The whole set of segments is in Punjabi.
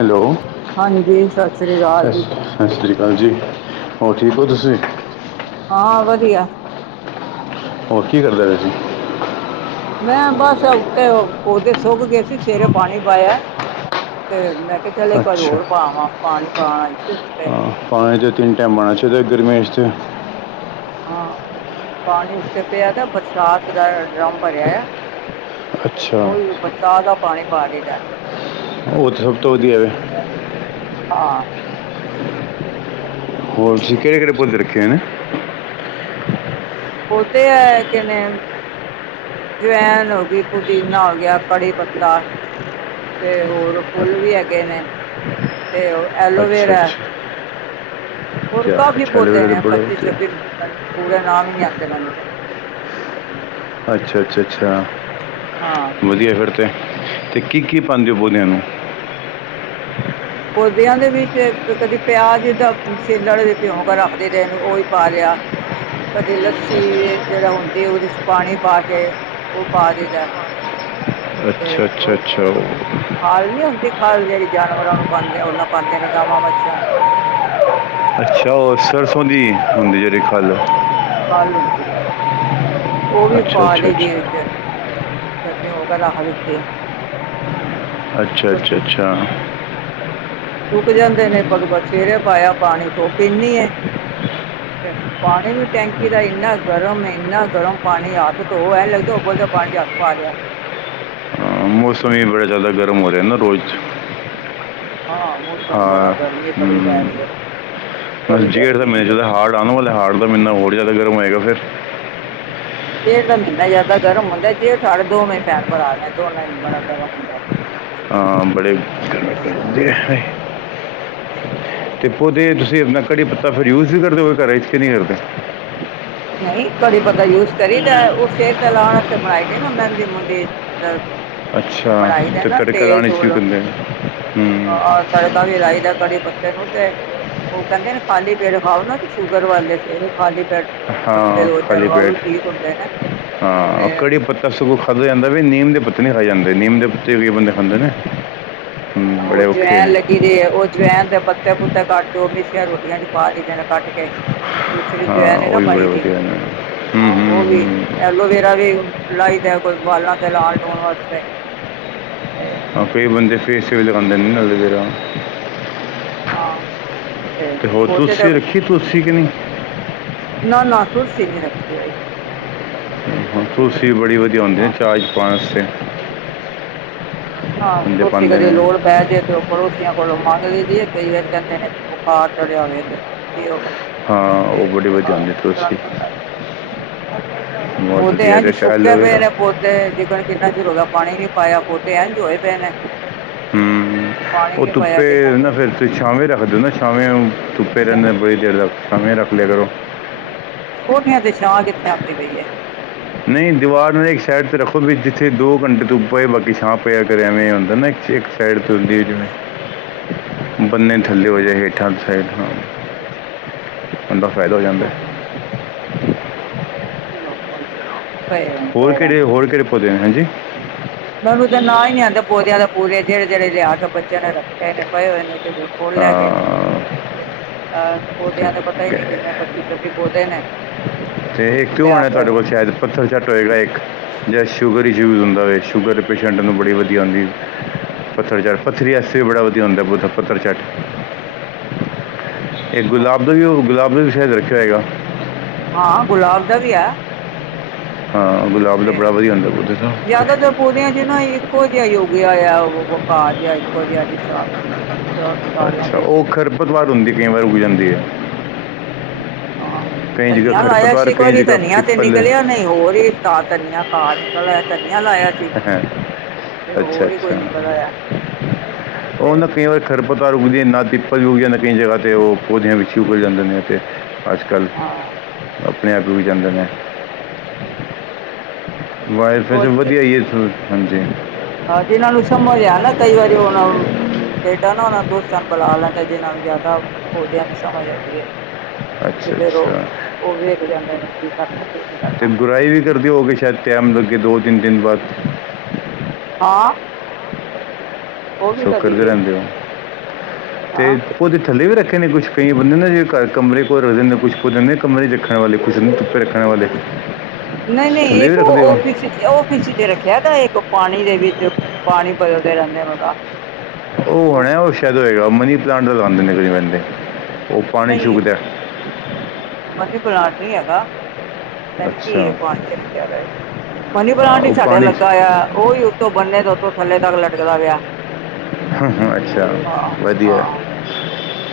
ਹੈਲੋ ਹਾਂਜੀ ਸਾਸ ਸ੍ਰੀ ਕਾਲ ਜੀ। ਸਾ ਸ਼੍ਰੀ ਕਾਲ ਜੀ ਹੋਰ ਠੀਕ ਓ ਤੁਸੀਂ? ਹਾਂ ਵਧੀਆ। ਹੋਰ ਕੀ ਕਰਦੇ ਪੇ ਸੀ? ਮੈਂ ਬਸ ਉੱਤੇ ਪੌਦੇ ਸੋਖ ਗੇ ਸੀ ਸਵੇਰੇ ਪਾਣੀ ਪਾਯਾ ਤੇ ਮੈਂ ਕੇਆ ਚੱਲ ਏਕ ਵਾਰੀ ਅੱਛਾ ਹੋਰ ਪਾਵਾਂ ਪਾਣੀ ਪਾਣ ਆਈ ਸੀ ਉੱਤੇ ਹਾਂ ਪਾਣੀ ਤੇ ਤਿੰਨ ਟਾਈਮ ਪਾਣਾ ਚਾਇਦਾ ਗਰਮੀਆਂ ਚ ਤੇ ਹਾਂ ਪਾਣੀ ਉੱਤੇ ਪਯਾ ਦਾ ਬਰਸਾਤ ਦਾ ਡੱਰਮ ਪਰਿਆ ਹੋਯਾ। ਤੇ ਅੱਛਾ ਓਇਓ ਬਰਸਾਤ ਦਾ ਪਾਣੀ ਪਾਦੀ ਦਾ। ਓ ਸਭ ਤੋਂ ਵਧੀਆ। ਹਾਂ। ਹੋਰ ਤੁਸੀਂ ਕੇੜੇ-ਕੇੜੇ ਪੌਦੇ ਰੱਖੇ ਹੋਏ ਨੇ? ਉਹਦੇ ਆ ਕਹਨੇ ਜਵੈਨ ਹੋਗੀ ਪੁਦੀਨਾ ਹੋ ਗਯਾ ਕੜੀ ਪੱਤਾ ਤੇ ਹੋਰ ਫੁਲ ਵੀ ਹੈਗੇ ਨੇ। ਅਤੇ ਓ ਅੱਛਾ ਐਲੋਵੇਰਾ। ਅੱਛਾ ਹੋਰ ਕਿਆ ਕਾਫੀ ਅੱਛਾ ਪੌਦੇ ਐਲੋਵੇਰਾ ਤੇ ਨੇ ਬੜਾ ਵਧੀਆ ਪੱਚੀ-ਛੱਬੀ ਪੂਰੇ ਨਾਮ ਈ ਨੀ ਆਂਦੇ ਮੇਨੂੰ ਤੇ। ਅੱਛਾ-ਅੱਛਾ-ਅੱਛਾ। ਹਾਂ। ਵਧੀਆ ਫੇਰ ਤੇ ਕੀ-ਕੀ ਪਾਦੇ ਓ ਪੋਦੇਆਂ ਨੂੰ ਪੌਦੇਆਂ ਦੇ ਵਿੱਚ ਕਦੇ ਪਿਆਜ ਦਾ ਛਿਲੜ ਕਦੀ ਪਿਉ ਕੇ ਰੱਖਦੇ ਦੀ ਦੇ ਨੇ ਓਈ ਪਾਾ ਲਯਾ। ਕਦੇ ਲੱਸੀ ਜੇੜਾ ਹੁੰਦੀ ਓਦੇ ਚ ਪਾਣੀ ਪਾ ਕੇ ਓ ਪਾ ਦੀਦਾ। ਅੱਛਾ-ਅੱਛਾ-ਅੱਛਾ। ਖੱਲ ਨੀ ਹੁੰਦੀ ਖੱਲ ਜੇੜੀ ਜਾਨਵਰਾਂ ਨੂੰ ਪਾਦੇ ਓਨਾਂ ਪਾਦੇ ਨੇ ਗਾਵਾਂ-ਮੱਝਾ ਨੂੰ। ਅੱਛਾ ਓ ਸਰਸੋਂ ਦੀ ਹੁੰਦੀ ਜੇੜੀ ਖੱਲ ਖੱਲ ਹੁੰਦੀ ਏ। ਓ ਵੀ ਅੱਛਾ ਪਾ ਅੱਛਾ ਲਈ ਦੀ ਏ ਅੱਛਾ ਵਿੱਚ ਕੱਠੀ ਹੋਈ ਕੇ ਰੱਖ ਦਿੱਤੀ। ਅੱਛਾ-ਅੱਛਾ-ਅੱਛਾ। ਸੁੱਕ ਜਾਂਦੇ ਨੇ [unintelligible] ਸਵੇਰੇ ਪਾਇਆ ਪਾਣੀ ਤੇ ਧੁੱਪ ਏਨੀ ਤੇ ਪਾਣੀ ਵੀ ਟੈਂਕੀ ਦਾ ਇੰਨਾ ਗਰਮ ਇੰਨਾ ਗਰਮ ਪਾਣੀ ਹੱਥ ਧੋ ਐ ਲੱਗਦਾ ਉਹ ਬਲਦਾ ਪਾਣੀ ਚ ਹੱਥ ਪਾ ਲਿਆ ਮੌਸਮ ਈ ਬੜਾ ਜ਼ਿਆਦਾ ਗਰਮ ਹੋ ਰਿਹਾ ਨਾ ਰੋਜ਼ 'ਚ ਹਾਂ ਮੌਸਮ ਬੜਾ ਗਰਮੀ ਬੜੀ ਪੈ ਰਹੀ ਐ ਬੜੀ ਗਰਮੀ ਬਈ [unintelligible] ਹੋਰ ਜ਼ਿਆਦਾ ਗਰਮ ਹੋਏਗਾ ਫ਼ਿਰ ਜੇਠ ਦਾ ਮਹੀਨਾ ਜ਼ਿਆਦਾ ਗਰਮ ਹੁੰਦਾ ਜੇਠ ਹਾੜ ਦੋਵੇਂ ਭੈਣ ਭਰਾ ਨੇ ਦੋਵਾਂ ਚ ਬੜਾ ਗਰਮ ਹੁੰਦਾ ਹਾਂ ਬੜੇ, ਗਨ ਕਰਦੇ ਤੇ ਪੌਦੇ ਵਿਚ ਤੁਸੀਂ ਆਪਣਾ ਕੜੀ ਪੱਤਾ ਫਿਰ ਯੂਜ ਵੀ ਕਰਦੇ ਓ, ਘਰ 'ਚ ਕਿ ਨਈ ਕਰਦੇ। ਨਹੀਂ ਕੜ੍ਹੀ ਪਤਾ ਯੂਜ ਕਰੀਦਾ ਏ, ਉਹ ਸਿਰ ਤੇ ਲਾਣ ਵਾਸਤੇ ਬਣਾਈ ਦੀ ਨਾ ਮਹਿੰਦੀ ਮੁਨਦੀ। ਚ ਅੱਛਾ ਤੇ ਤੜਕਾਦਾਣੀ 'ਚ ਭੁੰਨਦੇ ਨੇ। ਔਰ ਤੜਕਾ ਵੀ ਰਾਈ ਦਾ ਕੜੀ ਪੱਤੇ ਨੂੰ ਤੇ- ਉਹ ਕਹਿੰਦੇ ਨੇ ਖਾਲੀ ਪੇਟ ਖਾਓ ਨਾ ਤੇ ਸ਼ੂਗਰ ਵਾਲੇ ਫਿਰ ਖਾਲੀ ਪੇਟ ਪੱਤੇ ਹਾਂ ਦੋ ਚਾਰ ਖਾਲੀ ਖਾਓ ਪੇਟ ਵੀ ਠੀਕ ਹੁੰਦੇ ਨੇ ਹਾਂ ਤੇ ਕੜੀ ਪੱਤਾ ਸਗੋਂ ਖਾਧਾ ਜਾਂਦਾ। ਵਈ ਨੀਮ ਦੇ ਪੱਤੇ ਨੀ ਖਾਈ ਜਾਂਦੇ। ਨੀਮ ਦੇ ਪੱਤੇ ਵੀ ਕਈ ਬੰਦੇ ਖਾਂਦੇ ਨੇ। ਹੂੰ, ਆਹੋ ਬੜੇ ਔਖੇ ਜਵੈਨ ਨੇ ਲੱਗੀ। ਜੇ ਉਹ ਜਵੈਨ ਦੇ ਪੱਤੇ ਪੁੱਤੇ ਕੱਟ ਕੇ, ਉਹ ਮਿੱਸੀਆਂ ਰੋਟੀਆਂ ਚ ਪਾ ਦਈਦੇ ਨੇ ਕੱਟ ਕੇ। ਦੂਸਰੀ ਹਾਂ ਜਵੈਣ ਨੀ ਉਹ ਨਾ ਵੀ ਬੜੇ ਪਾਈ ਦੀ, ਵਧੀਆ ਨੇ ਹੂੰ ਹਾਂ ਹੂੰ ਉਹ ਵੀ ਹੂੰ ਐਲੋਵੇਰਾ ਵੀ ਲਾਈ ਦੇ ਕੋਈ ਵਾਲਾਂ ਤੇ ਲਾਲ ਡੋਣ ਵਸਤੇ। ਤੇ ਹਾਂ ਕਈ ਬੰਦੇ ਫੇਸ ਤੇ ਵੀ ਲਗਾਉਂਦੇ ਨੇ ਨਾ ਐਲੋਵੇਰਾ। ਹਾਂ ਤੇ ਹੋਰ ਤੁਲਸੀ ਰੱਖੀ ਤੁਲਸੀ ਕਿ ਨੀ। ਨਾ, ਨਾ ਤੁਲਸੀ ਨਹੀਂ ਰੱਖੀ ਹੋਈ। ਤੁਲਸੀ ਨੀ ਤੁੁਲਸੀ ਬੜੀ ਰੱਖੀ ਵਧੀਆ ਹੁੰਦੀ, ਹਾਂ ਚਾਅ 'ਚ ਪਾਣ ਵਸੇ। ਹਾਂ, ਬੰਦੇ ਤੁਸੀਂ ਪਾਉਂਦੇ ਕਦੇ ਨੇ ਲੋੜ ਪੈ ਜੇ ਤੇ ਓ ਪੜੋਸੀਆਂ ਕੋਲੋਂ ਮੰਗ ਲਈ ਦੀਏ।। ਈ ਵਾਰੀ ਕੈਂਦੇ ਨੇ ਬੁਖਾਰ ਚੜਿਆ ਹੋਵੇ ਤੇ ਓ- ਹਾਂ ਉਹ ਤੇ ਬੜੀ ਵਧੀਆ ਹੁੰਦੀ ਤੁਲਸੀ ਹਾਂ [unintelligible] ਬਹੁਤ ਪੌਦੇ ਐਂ ਵਧੀਆ ਜਿਵੇਂ ਤੇ ਚਾਹ ਸੁੱਕੇ ਪਏ ਐਲੋਵੇਰਾ ਨੇ, ਪੌਦੇ ਤੇ ਜਿਕਰ ਕਿੰਨਾ ਚਿਰ ਹੋ ਪਾਣੀ ਨੀ ਪਾਇਆ, ਪੌਦੇ ਐਜ਼ ਹੋਏ ਪਏ ਨੇ। ਹਮ, ਪਾਣੀ ਉਹ ਨੀ ਪਾਇਆ ਧੁੱਪੇ ਕਿੰਨਾ ਹੋਏ ਨਾ ਚਿਰ ਫਿਰ ਨੇ ਤੇ ਸ਼ਾਵੇਂ ਰੱਖ ਦੇ ਓ ਨਾ ਸ਼ਾਵੇਂ ਧੁੱਪੇ ਰੈਂਦੇ ਬੜੀ ਦੇਰ ਤਕ, ਸ਼ਾਵੇਂ ਰੱਖ ਲਿਆ ਕਰੋ। ਕੋੋਠਿਆਂ ਤੇ ਛਾਂ ਕਿੱਥੇ ਆਂਦੀ ਪਈ ਏ। ਨਹੀਂ ਦੀਵਾਰ ਨਾਲ ਇੱਕ ਸਾਈਡ 'ਤੇ ਰੱਖੋ, ਵੀ ਜਿੱਥੇ ਦੋ ਘੰਟੇ ਤੋਂ ਪਏ ਬਾਕੀ ਛਾ ਪਿਆ ਕਰ ਐਵੇਂ ਹੁੰਦਾ ਨਾ ਇੱਕ- ਇੱਕ ਪੈਡ ਧੁਲੀ ਜਿਵੇਂ। ਬੰਨੇ ਕਿਸ ਥੱਲੇ ਤੋਂ ਹੋਜੇ ਹੇਠਾਂ ਦੀ ਸਾਇਡ ਤੋਂ। ਬੰਦਾ ਫ਼ਾਇਦਾ ਹੋ ਜਾਂਦਾ। ਪ ਹੀ [unintelligible] ਹੋਰ ਕਿਹੜੇ, ਹੋਰ ਕਿਹੜੇ ਪੌਦੇ ਨੇ ਹੈਂ ਜੀ? ਮੈਨੂੰ ਤਾਂ ਨਾ ਈ ਨੀ ਆਂਦੇ ਪੋਦਿਆਂ ਦੇ ਪੂਰੇ, ਜੇੜੇ ਜੇੜੇ ਲਿਆ ਕੇ ਬੱਚਿਆਂ ਨੇ ਰੱਖੇ ਨੇ ਪਏ ਹੋਏ ਨੇ। ਇਹ ਕੋਲ ਲੈਗੇ ਨੇ। ਅਹ, ਪੌਦਿਆਂ ਦਾ ਪਤਾ ਨਹੀਂ, ਤੇ- ਕਿਨੇ ਪੱਚੀ ਪੌਦੇ ਨੇ। ਤੇ ਉਹ ਇਕ ਓ ਲਿਆ ਹੋਣਾ ਕੇ ਤੁਹਾਡੇ ਕੋਲ ਸ਼ਾਹਿਦ। ਪੱਥਰ ਚਟ ਹੋਏਗਾ ਇੱਕ, ਜਿਹੜਾ ਸ਼ੂਗਰ ਚ ਯੂਜ ਹੁੰਦਾ ਹੋਵੇ, ਸ਼ੂਗਰ ਪੇਸ਼ੈਂਟ ਨੂੰ ਬੜੀ ਵਧੀਆ ਹੁੰਦੀ। ਪੱਥਰਚੱਟ ਪੱਥਰੀ ਆਸੇ ਵੀ ਬੜਾ ਵਧੀਆ ਹੁੰਦਾ ਪੋੌਦਾ ਪੱਥਰ ਚੱਟ। ਏ ਗੁਲਾਬ ਦਾ ਵੀ ਓ ਗੁਲਾਬ ਦਾ ਵੀ ਸੈ਼ਦ ਰੱਖਿਆ ਹੋਏਗਾ। ਹਾਂ ਗੁਲਾਬ ਦਾ ਵੀ ਐ। ਹਾਂ ਗੁਲਾਬ ਦਾ ਬੜਾ ਵਧੀਆ ਹੁੰਦਾ ਪੌਦੇ ਤੋਂ। ਉਹਦਿਆਂ ਚ ਨਾ ਇੱਕੋ ਜਿਹਾ ਉਗ ਆਇਆ, ਉਹ ਘਾਹ ਜਿਹਾ ਇੱਕੋ ਜਿਹਾ ਸਾਰਿਆਂ ਅੱਛਾ ਦੇ ਓ ਵਿੱਚ ਖਰਪਤ ਲਾ ਦਿੰਦੀ ਕਈ ਵਾਰ ਉਗ ਜਾਂਦੀ ਐ। ਹਾਂ ਕਈ ਜਗ੍ਹਾ ਧਨੀਆ ਲਾਇਆ ਸੀ ਖਰਪਤਵਾਰ ਇੱਕ ਕਈ ਵਾਰੀ, ਜਗ੍ਹਾ ਧਨੀਆ ਤੇ ਪਿੱਪਲ ਹੈ ਨਿਕਲਿਆ ਨਹੀਂ ਹੋਰ ਹੀ, ਤਾਂ ਧਨੀਆ ਪਾਅ ਨਿਕਲਦਾ, ਧਨੀਆ ਲਾਇਆ- ਸੀ ਐ ਹੈਂ। ਤੇ ਅੱਛਾ, ਹੋਰ ਹੀ ਕੋਈ ਅੱਛਾ ਨਿਕਲ ਆਇਆ ਉਹ ਤੇ ਨਾ ਕਈ ਵਾਰ ਸਰਬੱਤਾ ਰੁਕਦੀ, ਨਾ ਤਿੱਪਲ ਰੁਕਦੀ ਕਈ ਜ੍ਹਗਾ ਤੇ ਓ ਪੌਦਿਆਂ ਵਿੱਚ ਈ ਉਗ ਹੋ ਜਾਂਦੇ ਨੇ ਤੇ। ਅੱਜ ਕਲ- ਹਾਂ ਆਪਣੇ ਆਗੂ ਵੀ ਜਾਂਦੇ ਨੇ। [unintelligible] [inaudible] ਹਾਂਜੀ ਹਾਂ ਜਿਹਨਾਂ ਨੂੰ ਸਮਝ ਲਿਆ ਨਾ ਕਈ ਵਾਰੀ ਹੋਣ ਬੇਟਾ ਨਾ ਉਹਨਾਂ ਦੋਸਤਾਂ ਨੂੰ ਬੁਲਾ ਲੈਂਦਾ ਜਿਹਨਾ ਨੂੰ ਜਿਆਦਾ ਅਹੁਦਿਆਂ ਦੀ ਸਮਝ ਹੇਗੀ ਐ ਤੇ ਅੱਛਾ ਫੇਰ ਅੱਛਾ ਉਹ ਉਹ ਵੇਖ ਜਾਂਦੇ ਨੇ ਕੀ ਕਰਨਾ ਕੀ ਨਹੀਂ ਤੇ ਕਰਨਾ [unintelligible] ਵੀ ਕਰਦੀ ਹੋ ਕੇ ਸ਼ਾਇਦ ਟੈਮ ਲੱਗੇ ਦੋ ਤਿੰਨ ਦਿਨ ਬਾਅਦ ਹਾਂ ਉਹ [unintelligible] ਵੀ ਕਰੀ ਦੇ ਦਿਓ ਅਤੇ ਹਾਂ ਪ ਉਹਦੇ ਥੱਲੇ ਵੀ ਰੱਖੇ ਨੇ ਕੁਛ ਕਈ ਬੰਦੇ ਨੇ ਜਿ ਘਰ ਕਮਰੇ ਕੋਲ ਰੱਖਦੇ ਨੇ ਕੁਛ ਕੁਦੇ ਕੰਮ ਨ ਰੱਖਣ ਵਾਲੇ ਕੁਛ ਨ ਧੁੱਪੇ ਰੱਖਣ ਵਾਲੇ ਨਹੀਂ ਨਹੀਂ ਥੱਲੇ ਵੀ ਇੱਕ ਰੱਖਦੇ ਓ ਉਹ ਫਿਸ ਉਹ ਫੀ ਸੀ ਤੇ ਰੱਖਿਆ ਤਾਂ ਇੱਕ ਪਾਣੀ ਦੇ ਵਿੱਚ ਪਾਣੀ ਬਦਲਦੇ ਰਹਿੰਦੇ ਨੇ ਉਹਦਾ ਉਹ ਹੋਣ ਉਹ ਸ਼ਾਇਦ ਹੋਏਗਾ ਮਨੀ ਪਲਾਂਟ ਦਾ ਲਗਾਉਂਦੇ ਨੇ ਕਲੀ ਬੰਦੇ ਉਹ ਪਾਣੀ ਨਹੀਂ ਚੁਕਦੇ [unintelligible] ਪਲਾਂਟ ਨੀ ਹੈਗਾ ਪਤਾ ਨੀ ਕੀ ਅੱਛਾ ਏ [unintelligible] ਮਨੀ ਹਾਂ, ਪਲਾਂਟ ਈ ਉਹ ਸਾਡਾ ਪਾਣੀ 'ਚ ਲੱਗਾ ਹੋਇਆ ਉਹੀ ਉੱਥੋਂ ਬੰਨੇ ਤੇ ਉੱਥੋਂ ਥੱਲੇ ਤੱਕ ਲਟਕਦਾ ਪਿਆ ਅੱਛਾ ਹਾਂ ਵਧੀਆ ਹਾਂ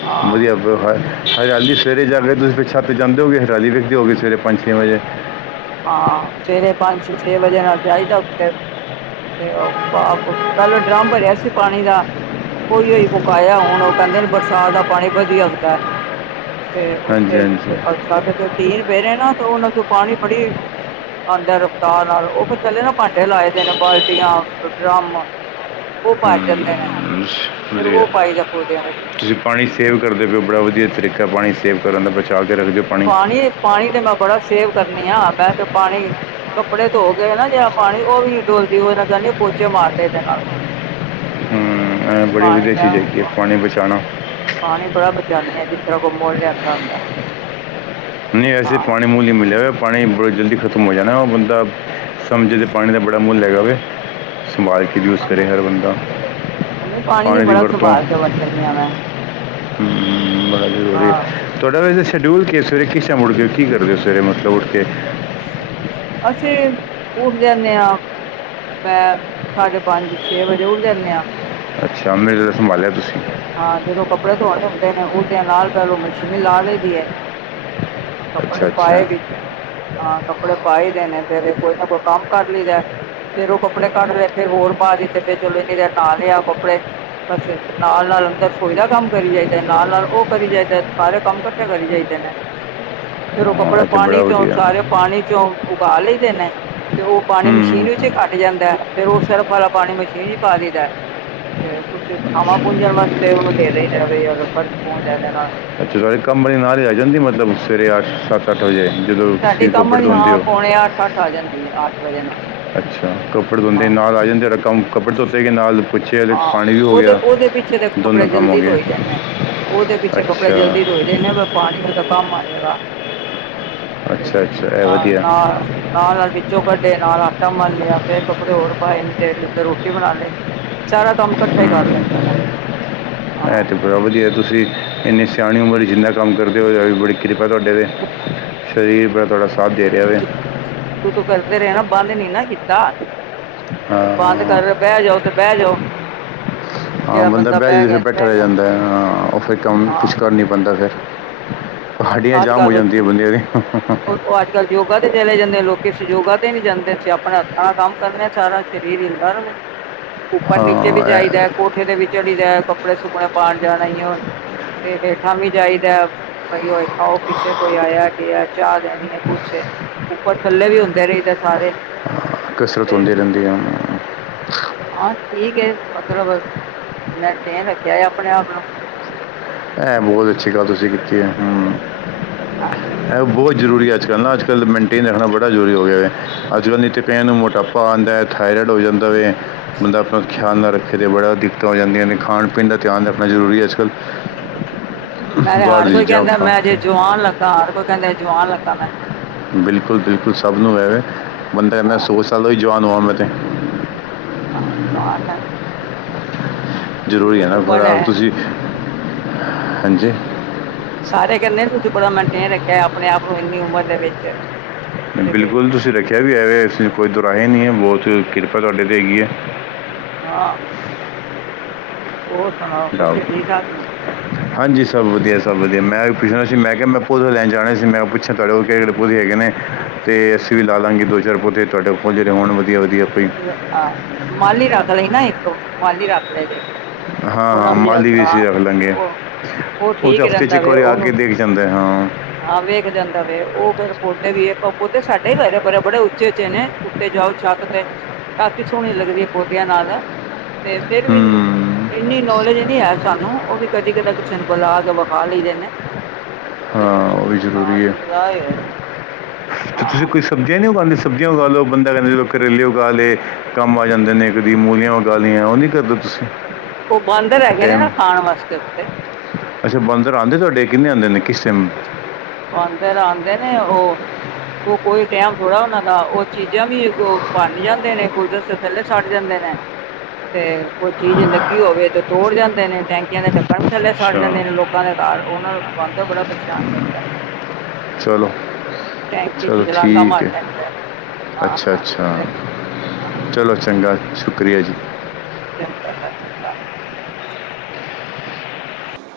ਹਾਂ ਵਧੀਆ ਹਰਿਆਲੀ ਸਵੇਰੇ ਜਾ ਤੁਸੀਂ [unintelligible] ਜਾਂਦੇ ਹੋਗੇ ਹਰਿਆਲੀ ਵੇਖਦੇ ਹੋਗੇ ਸਵੇਰੇ ਪੰਜ ਛੇ ਵਜੇ ਹਾਂ ਸਵੇਰੇ ਪੰਜ ਛੇ ਵਜੇ ਨਾਲ ਜਾਈ ਦਾ ਤੇ ਉਹ ਪਾਪ ਪਹਿਲਾਂ ਡਰਮ ਭਰਿਆ ਸੀ ਪਾਣੀ ਦਾ ਉਹੀ ਉਹੀ [unintelligible] ਹੁਣ ਉਹ ਕਹਿੰਦੇ ਨੇ ਬਰਸਾਤ ਦਾ ਪਾਣੀ ਵਧੀਆ ਹੁੰਦਾ ਹੈ ਤੇ ਹਾਂਜੀ ਉੱਥੇ ਹਾਂਜੀ ਅੱਛਾ ਤੇ ਟੀਨ ਪੇ ਰਹੇ ਨਾ ਤੇ ਉਹਨਾਂ ਚੋਂ ਪਾਣੀ ਬੜੀ ਆਉਂਦਾ ਰਫਤਾਰ ਨਾਲ ਉਹ ਫ ਚੱਲੇ ਨਾ ਭਾਂਡੇ ਲਾਏ ਦੇ ਨੇ ਬਾਲਟੀਆਂ ਡਰਮ ਉਹ ਭਰ ਜਾਂਦੇ ਨੇ ਹਮ, ਸ਼- ਫਿਰ ਵਧੀਆ ਉਹ ਪਾਈ ਦਾ ਪੌਦਿਆਂ ਦੇ ਵਿੱਚ ਤੁਸੀਂ ਪਾਣੀ ਸੇਵ ਕਰਦੇ ਪਏ ਓ ਬੜਾ ਵਧੀਆ ਤਰੀਕਾ ਪਾਣੀ ਸੇਵ ਕਰਨ ਦਾ ਬਚਾਅ ਕੇ ਰੱਖ ਦਿਓ ਪਾਣੀ ਪਾਣੀ ਤੇ ਮੈਂ ਬੜਾ ਸੇਵ ਕਰਨੀ ਆ ਮੈਂ ਤੇ ਪਾਣੀ ਕੱਪੜੇ ਧੋ ਗਏ ਨਾ ਜਿਹੜਾ ਪਾਣੀ ਉਹ ਵੀ ਨਈ ਡੋਲਦੀ ਉਹ ਨਾਲ ਕਹਿੰਦੀ ਪੋਚੇ ਮਾਰਦੇ ਇਹਦੇ ਨਾਲ ਹੂੰ ਬੜੀ ਪਾਣੀ ਮੈਂ [unintelligible] ਹੈ ਪਾਣੀ ਬਚਾਉਣਾ ਪਾਣੀ ਬੜਾ ਬਚਾਉਂਦੇ ਆ ਜਿਸ ਤਰ੍ਹਾਂ ਕੋਈ ਮੋਲ ਲਿਆਂਦਾ ਹੁੰਦਾ ਨਹੀਂ ਐਸੇ ਹਾਂ ਪਾਣੀ ਮੂਲ ਨਈ ਮਿਲੇਗਾ ਪਾਣੀ ਬੜੀ ਜਲਦੀ ਖਤਮ ਹੋ ਜਾਣਾ ਉਹ ਬੰਦਾ ਸਮਝੇ ਜੇ ਪਾਣੀ ਦਾ ਬੜਾ ਮੁੱਲ ਹੈਗਾ ਹੋਵੇ [unintelligible] ਵੀ ਉਸੇ ਹਰ ਬੰਦਾ [unintelligible] ਪਾਣੀ ਨੂੰ ਬੜਾ ਸੰਭਾਲ ਕੇ ਵਰਤਣੀ ਆ ਮੈਂ ਹੂੰ ਹਾਂ ਤੁਹਾਡਾ ਵ ਸ਼ਡਊਲ ਕਿਸ [unintelligible] ਸਵੇਰੇ ਕਿਸਛ ਉੱਠ ਗ ਕੀ ਕਰਦੇ ਹੋ ਸਵੇਰੇ ਮਤਲਬ ਉਠ ਕੇ ਅਸੀਂ ਉੱਠ ਜਾਂਦੇ ਹਾਂ ਮੈਂ ਸਾਢੇ ਪੰਜ ਛੇ ਵਜੇ ਉੱਠ ਜਾਂਦੇ ਆ ਅੱਛਾ [unintelligible] ਜਾ ਸੰਭਾਲਿਆ ਤੁਸੀਂ ਹਾਂ ਜਦੋਂ ਕੱਪੜੇ ਧੋਣੇ ਹੁੰਦੇ ਨੇ ਉਠਦਿਆਂ ਨਾਲ ਪਹਿਲੋਂ ਮਸ਼ੀਨ ਲਾ ਲਈ ਦੀ ਐ ਕੱਪੜੇ ਅੱਛਾ ਅੱਛਾ ਪਾਏ ਵਿੱਚ ਹਾਂ ਕੱਪੜੇ ਪਾਏ ਹੀ ਦੇ ਨੇ ਫੇਰ ਕੋਈ ਨਾ ਕੋਈ ਕੰਮ ਕਰ ਲਈਦਾ ਫੇਰ ਉਹ ਕੱਪੜੇ ਕੱਟ ਲਏ ਫੇਰ ਹੋਰ ਬ ਤੇ ਫਰ ਚਲੋ ਇੰਨੀ ਦੇਰ ਨਾਲ ਲਿਆ ਕੱਪੜੇ ਬ ਨਾਲ ਅੰਦਰ ਰਸੋਈ ਦਾ ਕੰਮ ਕਰੀ ਜਾਈਦਾ ਨਾਲ ਨਾਲ ਉਹ ਕਰੀ ਜਾਈਦਾ ਸਾਰੇ ਕੰਮ ਇਕੱਠੇ ਕਰੀ ਜਾਈਦੇ ਨੇ ਫਿਰ ਉਹ ਹਾਂ ਕੱਪੜੇ ਇਹ ਤੇ ਬੜਾ ਪਾਣੀ ਚੋਂ ਵਧੀਆ ਸਾਰੇ ਪਾਣੀ ਚੋਂ ਉਗਾ ਲਈਦੇ ਨੇ ਤੇ ਉਹ ਪਾਣੀ ਹੂੰ ਮਸ਼ੀਨ ਵਿੱਚ ਹੂੰ। ਘੱਟ ਜਾਂਦਾ ਫਿਰ ਉਹ ਸਰਫ ਵਾਲਾ ਪਾਣੀ ਮਸ਼ੀਨ ਚ ਹੀ ਪਾ ਦਈਦਾ ਤੇ ਕੁਛ ਥਾਂਵਾਂ ਪੂੰਜਣ ਵਾਸਤੇ ਉਹਨੂੰ ਦੇ ਦਈਦਾ ਬਈ ਆ ਲੈ ਫਰਸ਼ ਪੁੰਜ ਇਹਦੇ ਨਾਲ ਅੱਛਾ ਬਾਈ ਕਮਰੇ ਨਾਲ ਹੀ ਆ ਜਾਂਦੀ ਮਤਲਬ ਸਵੇਰੇ ਅੱਠ ਸੱਤ ਘੱਟ ਹੋ ਜਾਏ ਜਦੋਂ ਸਾਡੇ ਤੁਸੀ ਕੰਮ ਕੱਪੜੇ ਦੀ ਧੋਂਂਦੇ ਹਾਂ ਹੋ ਪੌਣੇ ਅੱਠ ਅੱਠ ਆ ਜਾਂਦੀ ਹੈ ਅੱਠ ਵਜੇ ਨਾਲ ਅੱਛਾ ਕੱਪੜੇ ਧੋਂਦੇ ਹਾਂ ਨਾਲ ਆ ਜਾਂਦੇ ਤਾਂ ਕੰਮ ਕੱਪੜੇ ਧੋਤੇ ਗਏ ਨਾਲ ਪੁੱਛੇ ਹੇ ਹਾਂ ਪਾਣੀ ਵੀ ਹੋ ਉਹਦੇ ਗਿਆ ਉਹਦੇ ਪਿੱਛੇ ਦੇ ਦੋਨੋਂ ਕੱਪੜੇ ਕੰਮ ਹੋ ਜਲਦੀ ਗਏ ਧੋਈ ਜਾਂਦੇ ਆ। ਉਹਦੇ ਪਿੱਛੇ ਕੱਪੜੇ ਅੱਛਾ ਜਲਦੀ ਧੋਈਦੇ ਨੇ ਪਾਣੀ ਉਹਦੇ ਕੰਮ ਆ ਜਾਏਗਾ ਅੱਛਾ ਅੱਛਾ ਇਹ ਆ ਆ ਵਧੀਆ ਨਾਲ ਨਾਲ ਵਿੱਚੋਂ ਕੱਢੇ ਨਾਲ ਆਟਾ ਮਲ ਲਿਆ ਫੇਰ ਕੱਪੜੇ ਹੋਰ ਪਾਏ ਇਨੀ ਦੇਰ ਨੂੰ ਤੇ ਰੋਟੀ ਬਣਾ ਲਈ ਸਾਰਾ ਕੰਮ ਕੱਠਾ ਹੀ ਕਰ ਲੈਂਦੀ ਹਾਂ ਮੈਂ ਇਹ ਹਾਂ ਤੇ ਬੜਾ ਵਧੀਆ ਤੁਸੀਂ ਇੰਨੀ ਸਿਆਣੀ ਉਮਰ ਜਿੰਨਾ ਕੰਮ ਕਰਦੇ ਹੋ ਵੀ ਬੜੀ ਕਿਰਪਾ ਤੁਹਾਡੇ ਦੇ ਸਰੀਰ ਬੜਾ ਤੁਹਾਡਾ ਸਾਥ ਦੇ ਰਿਹਾ ਵੇ ਸ਼ੁਰੂ ਤੋਂ ਕਰਦੇ ਰਹੇ ਨਾ ਬੰਦ ਨਹੀ ਨਾ ਕੀਤਾ ਤੇ ਹਾਂ ਬੰਦ ਕਰ ਬਹਿ ਜਾਓ ਤੇ ਬਹਿ ਜਾਓ ਹਾਂ ਜਿਹੜਾ ਬੰਦਾ ਬਹਿ ਜਾਂਦਾ ਫਿਰ ਗਿਆ ਤੇ ਬੈਠਾ ਬਹਿ ਰਹਿ ਗਿਆ ਜਾਂਦਾ ਹਾਂ ਉਹ ਫਿਰ ਕੰਮ ਕੁਛ ਕਰ ਹਾਂ ਨੀ ਪਾਂਦਾ ਫਿਰ ਹਡੀਆਂ ਜਾਮ ਹੋ ਜਾਂਦੀਆਂ ਬੰਦਿਆਂ ਦੀ ਉਹ ਉਹ ਅੱਜ ਕੱਲ੍ਹ ਯੋਗਾ ਤੇ ਚਲੇ ਜਾਂਦੇ ਆ ਲੋਕੀ ਅਸੀ ਯੋਗਾ ਤੇ ਨੀ ਜਾਂਦੇ ਅਸੀਂ ਆਪਣੇ ਹੱਥਾਂ ਨਾਲ ਕੰਮ ਕਰਨੇ ਆ ਸਾਰਾ ਸਰੀਰ ਹਿਲਦਾ ਰਵੇ ਉੱਪਰ ਨੀਚੇ ਵੀ ਹਾਂ ਜਾਈਦਾ ਇਹ ਕੋਠੇ ਤੇ ਵੀ ਚੜੀ ਜਾ ਕੱਪੜੇ ਸੁੱਕਣੇ ਪਾਉਣ ਜਾਣਾ ਉਹ ਤੇ ਹੇਠਾਂ ਵੀ ਜਾਈਦਾ ਬਈ ਉਹ ਹੇਠਾਂ ਉਹ ਪਿੱਛੇ ਕੋਈ ਆਇਆ ਗਿਆ ਚਾਹ ਲੈਣੀ ਹੈ ਕੁਛ ਹੈ ਉੱਪਰ ਥੱਲੇ ਵੀ ਹੁੰਦੇ ਰਈਦਾ ਸਾਰੇ ਕਸਰਤ ਤੇ ਹੁੰਦੀ ਰਹਿੰਦੀ ਹੈ ਹਨ ਹਾਂ ਠੀਕ ਏ ਮਤਲਬ ਮੈਂ ਤੇ ਏ ਰੱਖਿਆ ਹੈ ਆਪਣੇ ਆਪ ਨੂੰ ਇਹ ਬਹੁਤ ਅੱਛੀ ਗੱਲ ਤੁਸੀਂ ਕੀਤੀ ਹੈ ਹਮ ਹਾਂ ਇਹ ਉਹ ਬਹੁਤ ਜ਼ਰੂਰੀ ਅੱਜ ਕੱਲ੍ਹ ਨਾ ਅੱਜ ਕੱਲ ਮਨਟੇਨ ਰੱਖਣਾ ਬੜਾ ਜ਼ਰੂਰੀ ਹੋ ਗਿਆ ਵੇ ਅੱਜ ਕੱਲ੍ਹ ਨਹੀ ਤਾਂ ਪਿਆ ਨੂੰ ਮੋਟਾਪ ਪਾਦਾ ਥਾਇਰਾਇਡ ਹੋ ਜਾਂਦਾ ਵੇ ਬੰਦਾ ਆਪਣਾ ਖਿਆਲ ਨਾਲ ਰੱਖੇ ਅਤੇ ਬੜਾ ਦਿੱਕਤਾਂ ਆ ਜਾਂਦੀਆਂ ਨੇ ਖਾਣ ਖਾਣ ਪੀਣ ਦਾ ਧਿਆਨ ਰੱਖਣਾ ਜ਼ਰੂਰੀ ਅੱਜ ਕੱਲ ਮੈਂ ਹਰ ਕੋਈ ਕਹਿੰਦਾ ਖਾ ਮੈਂ ਕੇ ਜੇ ਜੁਆਾਨ ਲੱਗਾ ਹਰ ਕੋਈ ਕਹਿੰਦਾ ਜੁਆਾਨ ਲੱਗਾ ਮੈਂ ਬਿਲਕੁਲ ਬਿਲਕੁਲ ਸਭ ਨੂੰ ਐ ਵੇ ਬੰਦਾ ਮੈਂ ਹਾਂ ਸੌ ਸਾਲੋਂ ਹੀ ਜਵਾਨ ਹੋਵਾਂ ਮੈਂ ਤੇ ਹਾਂ ਜਵਾਨ ਹੈ ਇੰਨੀ ਜ਼ਰੂਰੀ ਹੈ ਨਾ ਪਰ ਉਮਰ ਆਪ ਤੁਸੀਂ ਹਾਂਜੀ ਸਾਰੇ ਕਹਿੰਦੇ ਤੁਸੀਂ ਬੜਾ ਮੈਂਟੇਨ ਰੱਖਿਆ ਆਪਣੇ ਆਪ ਨੂੰ ਇੰਨੀ ਉਮਰ ਦੇ ਵਿੱਚ ਤੇ ਬਈ ਬਿਲਕੁਲ ਤੁਸੀਂ ਰੱਖਿਆ ਵੀ ਹੈ ਵੇ ਇਸ ਵਿੱਚ ਕੋਈ ਦੁਰਾਏ ਨਹੀਂ ਹੈ ਬਹੁਤ ਕਿਰਪਾ ਤੁਹਾਡੇ 'ਤੇ ਹੈਗੀ ਹੈ ਹਾਂ ਹੋਰ ਸੁਣਾਓ ਬੱਚੇ ਠੀਕ ਠਾਕ ਨੇ ਹ ਹਾਂਜੀ ਸਭ ਵਧੀਆ ਸਭ ਵਧੀਆ ਮੈਂ ਵੀ ਪੁੱਛਣਾ ਸੀ ਮੈਂ ਕਿਹਾ ਮੈਂ ਪੌਦੇ ਲੈਣ ਜਾਣਾ ਸੀ ਮੈਂ ਪੁੱਛਿਆ ਤੁਹਾਡੇ ਕੋਲ ਕਿਹੜੇ ਕਿਹੜੇ ਪੋਦੇ ਹੈਗੇ ਨੇ ਅਤੇ ਅਸੀਂ ਵੀ ਲਾ ਲਵਗੇ ਦੋ ਚਾਰ ਪੌਦੇ ਤੁਹਾਡੇ ਪੌਦੇ ਜਿਹੜੇ ਹੋਣ ਵਧੀਆ ਵਧੀਆ ਕੋਈ ਹਾਂ ਮਾਲੀ ਰੱਖ ਲਈ ਨਾ ਇੱਕ ਮਾਲੀ ਰੱਖ ਲਈ ਇੱਕ ਹਾਂ ਹਾਂ ਮਾਲੀ ਵੀ ਅਸੀਂ ਰੱਖ ਲਾਂਗੇ ਉਹ ਉਹ ਤੇ ਠੀਕ ਹਫ਼ਤੇ ਚ ਰਹਿੰਦਾ ਇੱਕ ਵੇ ਵਾਰੀ ਆ ਕੇ ਉਹਨੂੰ ਦੇਖ ਜਾਂਦਾ ਹਾਂ ਹਾਂ ਵੇਖ ਜਾਂਦਾ ਵੇ ਉਹ ਫੇਰ ਪੌਦੇ ਵੀ ਏ ਪੌਦੇ ਸਾਡੇ ਵੀ ਘਾਰੇ ਬੜੇ-ਬੜੇ, ਉੱਚੇ-ਉੱਚੇ ਨੇਂ। ਤੇ ਜਾਓ ਛੱਤ ਤੇ ਛੱਤ ਸੋਹਣੀ ਲੱਗਦੀ ਐ ਪੌਦਿਆਂ ਨਾਲ ਤੇ ਫੇਰ ਵੀ ਹੂੰ ਇੰਨੀ ਨੌਲੇਜ ਨ੍ਹੀਂ ਐ ਸਾਨੂੰ ਉਹ ਵੀ ਕਦੀ-ਕਦਾ ਕਿਸੇ ਨੂੰ ਬੁਲਾ ਕੇ ਵਿਖਾ ਲਈਦੇ ਨੇ। ਹਾਂ ਅੱਛਾ, ਉਹ ਵੀ ਜ਼ਰੂਰੀ ਪਲਾਂਟ ਹੈ ਲਾਏ ਹੋਏ ਨੇਂ। ਤੁਸੀਂ ਕੋਈ ਸਬਜ਼ੀਆਂ ਨ੍ਹੀਂ ਉਗਾਂਦੇ ਸਬਜ਼ੀਆਂ ਉਗਾ ਲਓ, ਬੰਦਾ ਕਹਿੰਦੇ ਕਰੇਲੇ ਉਗਾ ਲਏ ਕੰਮ ਆ ਜਾਂਦੇ ਨੇ। ਕਦੀ ਮੂਲੀਆਂ ਉਗਾ ਲੀਆਂ ਉਹ ਨੀ ਕਰਦੇ ਤੁਸੀਂ। ਉਹ ਬਾਂਦਰ ਹੈਗੇ ਨੇ ਨਾ ਟਾਈਮ ਖਾਣ ਵਾਸਤੇ ਉੱਤੇ ਅੱਛਾ ਬਾਂਦਰ ਆਂਦੇ ਤੁਆਡੇ ਕਿੰਨੇ ਆਂਦੇ ਨੇ, ਕਿਸ ਟਾਈਮ? ਬਾਂਦਰ ਆਂਦੇ ਨੇ ਉਹ ਉਹ ਕੋਈ ਟਾਈਮ ਥੋੜਾ ਉਹਨਾਂ ਦਾ ਉਹ ਚੀਜ਼ਾਂ ਵੀ ਭੰਣ ਜਾਂਦੇ ਨੇ ਥੱਲੇ ਛੱਡ ਜਾਂਦੇ ਨੇ। ਤੇ ਕੋਈ ਚੀਜ਼ ਲੱਗੀ ਹੋਵੇ ਤੇ ਤੋੜ ਜਾਂਦੇ ਨੇ, ਟੈਂਕੀਆਂ ਦੇ ਟੱਕਣ ਵੀ ਥੱਲੇ ਸੜ ਅੱਛਾ ਜਾਂਦੇ ਨੇ ਲੋਕ ਲੋਕਾਂ ਦੇ ਘਰ ਉਹਨਾਂ ਨੂੰ ਬਾਂਦ ਬੜਾ ਪਰੇਸ਼ਾਨ ਕਰਦਾ। ਚਲੋ। ਟੈਂਕੀ ਚ ਚਲੋ ਛਲਾਂਗਾਂ ਠੀਕ ਹੈ ਮਾਰਦਾ ਰੈਂਦਾ। ਹਾਂ, ਅੱਛਾ ਅੱਛਾ ਹਾਂ। ਹਾਂ ਚਲੋ ਚੰਗਾ ਸ਼ੁਕਰੀਆ ਜੀ। [inaudible] [inaudible]